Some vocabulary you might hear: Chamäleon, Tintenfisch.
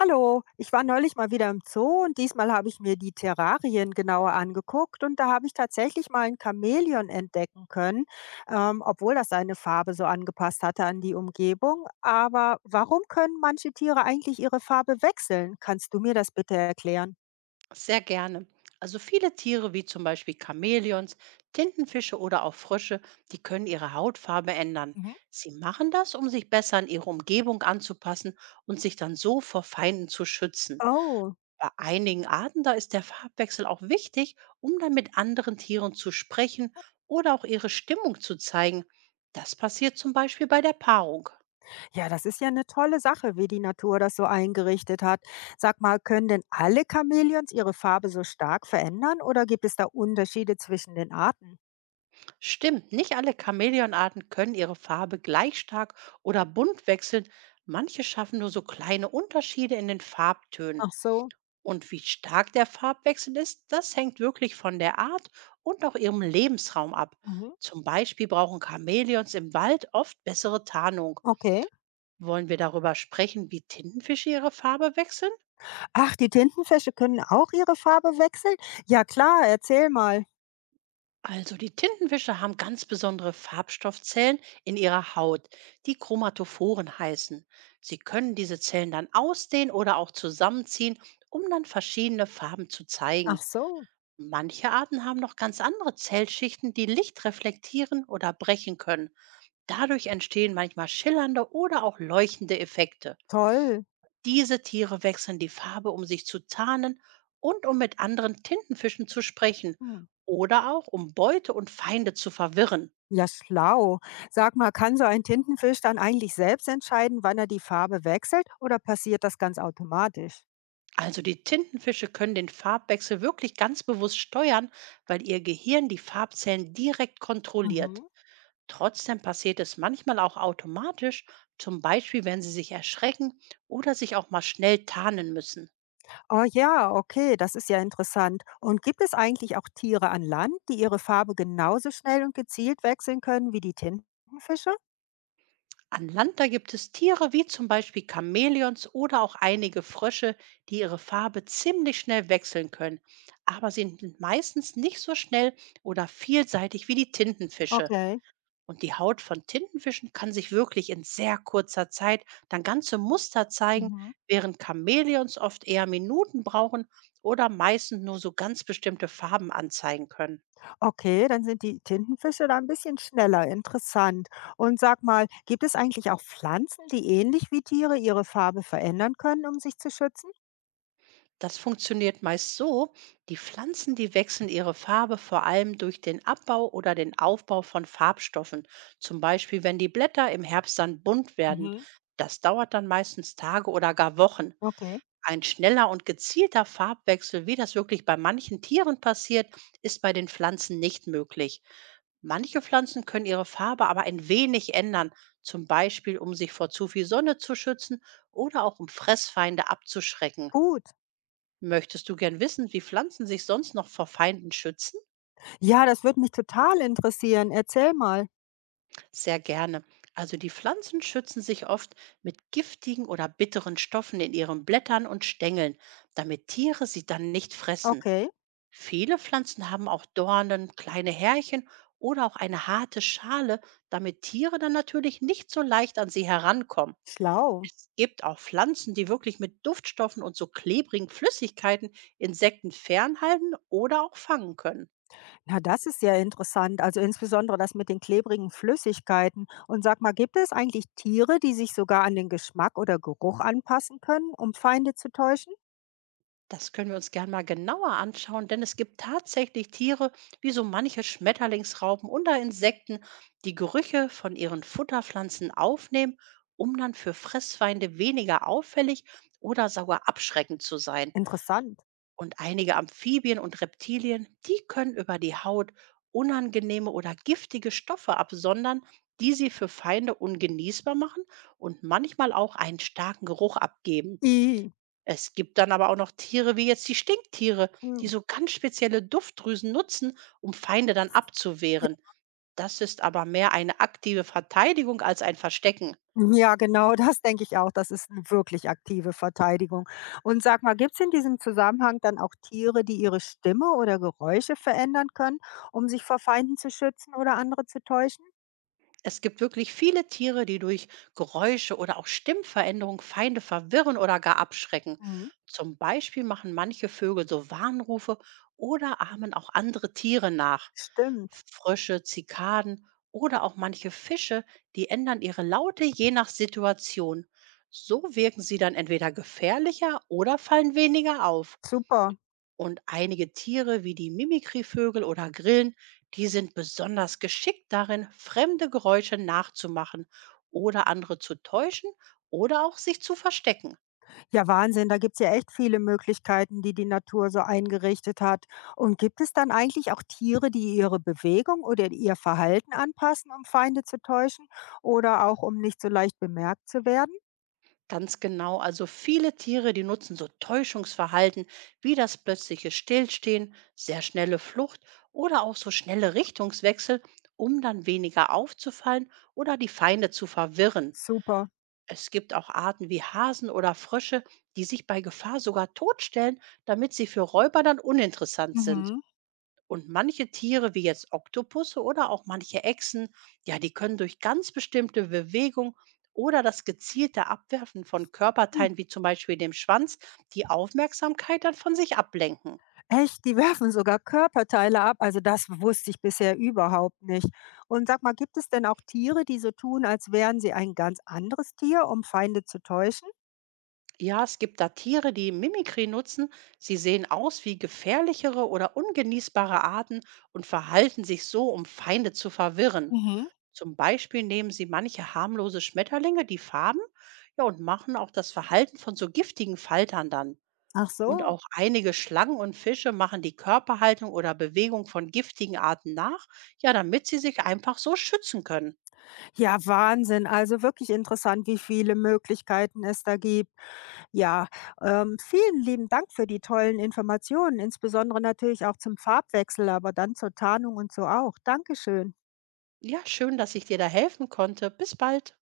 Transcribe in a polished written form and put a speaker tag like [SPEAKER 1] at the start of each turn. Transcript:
[SPEAKER 1] Hallo, ich war neulich mal wieder im Zoo und diesmal habe ich mir die Terrarien genauer angeguckt und da habe ich tatsächlich mal ein Chamäleon entdecken können, obwohl das seine Farbe so angepasst hatte an die Umgebung. Aber warum können manche Tiere eigentlich ihre Farbe wechseln? Kannst du mir das bitte erklären?
[SPEAKER 2] Sehr gerne. Also viele Tiere wie zum Beispiel Chamäleons, Tintenfische oder auch Frösche, die können ihre Hautfarbe ändern.
[SPEAKER 1] Mhm.
[SPEAKER 2] Sie machen das, um sich besser an ihre Umgebung anzupassen und sich dann so vor Feinden zu schützen.
[SPEAKER 1] Oh,
[SPEAKER 2] Bei einigen Arten da ist der Farbwechsel auch wichtig, um dann mit anderen Tieren zu sprechen oder auch ihre Stimmung zu zeigen. Das passiert zum Beispiel bei der Paarung.
[SPEAKER 1] ja, das ist ja eine tolle Sache, wie die Natur das so eingerichtet hat. Sag mal, können denn alle Chamäleons ihre Farbe so stark verändern oder gibt es da Unterschiede zwischen den Arten?
[SPEAKER 2] Stimmt, nicht alle Chamäleonarten können ihre Farbe gleich stark oder bunt wechseln. Manche schaffen nur so kleine Unterschiede in den Farbtönen.
[SPEAKER 1] Ach so.
[SPEAKER 2] Und wie stark der Farbwechsel ist, das hängt wirklich von der Art und auch ihrem Lebensraum ab.
[SPEAKER 1] Mhm.
[SPEAKER 2] Zum Beispiel brauchen Chamäleons im Wald oft bessere Tarnung.
[SPEAKER 1] Okay.
[SPEAKER 2] Wollen wir darüber sprechen, wie Tintenfische ihre Farbe wechseln?
[SPEAKER 1] Ach, die Tintenfische können auch ihre Farbe wechseln? Ja klar, erzähl mal.
[SPEAKER 2] Also die Tintenwische haben ganz besondere Farbstoffzellen in ihrer Haut, die Chromatophoren heißen. Sie können diese Zellen dann ausdehnen oder auch zusammenziehen, um dann verschiedene Farben zu zeigen.
[SPEAKER 1] Ach so,
[SPEAKER 2] Manche Arten haben noch ganz andere Zellschichten, die Licht reflektieren oder brechen können. Dadurch entstehen manchmal schillernde oder auch leuchtende Effekte.
[SPEAKER 1] toll.
[SPEAKER 2] Diese Tiere wechseln die Farbe, um sich zu tarnen und um mit anderen Tintenfischen zu sprechen
[SPEAKER 1] Hm.
[SPEAKER 2] oder auch um Beute und Feinde zu verwirren.
[SPEAKER 1] Ja, schlau. Sag mal, kann so ein Tintenfisch dann eigentlich selbst entscheiden, wann er die Farbe wechselt oder passiert das ganz automatisch?
[SPEAKER 2] Also die Tintenfische können den Farbwechsel wirklich ganz bewusst steuern, weil ihr Gehirn die Farbzellen direkt kontrolliert.
[SPEAKER 1] Mhm.
[SPEAKER 2] Trotzdem passiert es manchmal auch automatisch, zum Beispiel wenn sie sich erschrecken oder sich auch mal schnell tarnen müssen.
[SPEAKER 1] Oh ja, okay, das ist ja interessant. Und gibt es eigentlich auch Tiere an Land, die ihre Farbe genauso schnell und gezielt wechseln können wie die Tintenfische?
[SPEAKER 2] An Land, da gibt es Tiere wie zum Beispiel Chamäleons oder auch einige Frösche, die ihre Farbe ziemlich schnell wechseln können, aber sie sind meistens nicht so schnell oder vielseitig wie die Tintenfische.
[SPEAKER 1] Okay.
[SPEAKER 2] Und die Haut von Tintenfischen kann sich wirklich in sehr kurzer Zeit dann ganze Muster zeigen,
[SPEAKER 1] Mhm.
[SPEAKER 2] während Chamäleons oft eher Minuten brauchen oder meistens nur so ganz bestimmte Farben anzeigen können.
[SPEAKER 1] Okay, dann sind die Tintenfische da ein bisschen schneller. Interessant. Und sag mal, gibt es eigentlich auch Pflanzen, die ähnlich wie Tiere ihre Farbe verändern können, um sich zu schützen?
[SPEAKER 2] Das funktioniert meist so, die Pflanzen, die wechseln ihre Farbe vor allem durch den Abbau oder den Aufbau von Farbstoffen. Zum Beispiel, wenn die Blätter im Herbst dann bunt werden.
[SPEAKER 1] Mhm.
[SPEAKER 2] Das dauert dann meistens Tage oder gar Wochen.
[SPEAKER 1] Okay.
[SPEAKER 2] Ein schneller und gezielter Farbwechsel, wie das wirklich bei manchen Tieren passiert, ist bei den Pflanzen nicht möglich. Manche Pflanzen können ihre Farbe aber ein wenig ändern, zum Beispiel um sich vor zu viel Sonne zu schützen oder auch um Fressfeinde abzuschrecken.
[SPEAKER 1] Gut.
[SPEAKER 2] Möchtest du gern wissen, wie Pflanzen sich sonst noch vor Feinden schützen?
[SPEAKER 1] Ja, das würde mich total interessieren. Erzähl mal.
[SPEAKER 2] Sehr gerne. Also die Pflanzen schützen sich oft mit giftigen oder bitteren Stoffen in ihren Blättern und Stängeln, damit Tiere sie dann nicht fressen.
[SPEAKER 1] Okay.
[SPEAKER 2] Viele Pflanzen haben auch Dornen, kleine Härchen oder auch eine harte Schale, damit Tiere dann natürlich nicht so leicht an sie herankommen.
[SPEAKER 1] Schlau.
[SPEAKER 2] Es gibt auch Pflanzen, die wirklich mit Duftstoffen und so klebrigen Flüssigkeiten Insekten fernhalten oder auch fangen können.
[SPEAKER 1] Na, das ist ja interessant. Also insbesondere das mit den klebrigen Flüssigkeiten. Und sag mal, gibt es eigentlich Tiere, die sich sogar an den Geschmack oder Geruch anpassen können, um Feinde zu täuschen?
[SPEAKER 2] Das können wir uns gern mal genauer anschauen, denn es gibt tatsächlich Tiere, wie so manche Schmetterlingsraupen oder Insekten, die Gerüche von ihren Futterpflanzen aufnehmen, um dann für Fressfeinde weniger auffällig oder sogar abschreckend zu sein.
[SPEAKER 1] Interessant.
[SPEAKER 2] Und einige Amphibien und Reptilien, die können über die Haut unangenehme oder giftige Stoffe absondern, die sie für Feinde ungenießbar machen und manchmal auch einen starken Geruch abgeben.
[SPEAKER 1] I.
[SPEAKER 2] Es gibt dann aber auch noch Tiere wie jetzt die Stinktiere, die
[SPEAKER 1] Hm.
[SPEAKER 2] so ganz spezielle Duftdrüsen nutzen, um Feinde dann abzuwehren. Das ist aber mehr eine aktive Verteidigung als ein Verstecken.
[SPEAKER 1] Ja, genau, das denke ich auch. Das ist 'ne wirklich aktive Verteidigung. Und sag mal, gibt es in diesem Zusammenhang dann auch Tiere, die ihre Stimme oder Geräusche verändern können, um sich vor Feinden zu schützen oder andere zu täuschen?
[SPEAKER 2] Es gibt wirklich viele Tiere, die durch Geräusche oder auch Stimmveränderung Feinde verwirren oder gar abschrecken.
[SPEAKER 1] Mhm.
[SPEAKER 2] Zum Beispiel machen manche Vögel so Warnrufe oder ahmen auch andere Tiere nach.
[SPEAKER 1] Stimmt,
[SPEAKER 2] Frösche, Zikaden oder auch manche Fische, die ändern ihre Laute je nach Situation. So wirken sie dann entweder gefährlicher oder fallen weniger auf.
[SPEAKER 1] super.
[SPEAKER 2] Und einige Tiere wie die Mimikryvögel oder Grillen, die sind besonders geschickt darin, fremde Geräusche nachzumachen oder andere zu täuschen oder auch sich zu verstecken.
[SPEAKER 1] Ja, Wahnsinn, da gibt's ja echt viele Möglichkeiten, die die Natur so eingerichtet hat. Und gibt es dann eigentlich auch Tiere, die ihre Bewegung oder ihr Verhalten anpassen, um Feinde zu täuschen oder auch um nicht so leicht bemerkt zu werden?
[SPEAKER 2] Ganz genau, also viele Tiere, die nutzen so Täuschungsverhalten wie das plötzliche Stillstehen, sehr schnelle Flucht oder auch so schnelle Richtungswechsel, um dann weniger aufzufallen oder die Feinde zu verwirren.
[SPEAKER 1] Super.
[SPEAKER 2] Es gibt auch Arten wie Hasen oder Frösche, die sich bei Gefahr sogar totstellen, damit sie für Räuber dann uninteressant sind.
[SPEAKER 1] Mhm.
[SPEAKER 2] Und manche Tiere, wie jetzt Oktopusse oder auch manche Echsen, ja, die können durch ganz bestimmte Bewegung oder das gezielte Abwerfen von Körperteilen, wie zum Beispiel dem Schwanz, die Aufmerksamkeit dann von sich ablenken.
[SPEAKER 1] Echt? Die werfen sogar Körperteile ab? Also das wusste ich bisher überhaupt nicht. Und sag mal, gibt es denn auch Tiere, die so tun, als wären sie ein ganz anderes Tier, um Feinde zu täuschen?
[SPEAKER 2] Ja, es gibt da Tiere, die Mimikry nutzen. Sie sehen aus wie gefährlichere oder ungenießbare Arten und verhalten sich so, um Feinde zu verwirren.
[SPEAKER 1] Mhm.
[SPEAKER 2] Zum Beispiel nehmen sie manche harmlose Schmetterlinge die Farben, ja, und machen auch das Verhalten von so giftigen Faltern dann.
[SPEAKER 1] Ach
[SPEAKER 2] Und
[SPEAKER 1] so.
[SPEAKER 2] auch einige Schlangen und Fische machen die Körperhaltung oder Bewegung von giftigen Arten nach, ja, damit sie sich einfach so schützen können.
[SPEAKER 1] Ja, Wahnsinn. Also wirklich interessant, wie viele Möglichkeiten es da gibt. Ja, vielen lieben Dank für die tollen Informationen, insbesondere natürlich auch zum Farbwechsel, aber dann zur Tarnung und so auch. Dankeschön.
[SPEAKER 2] Ja, schön, dass ich dir da helfen konnte. Bis bald.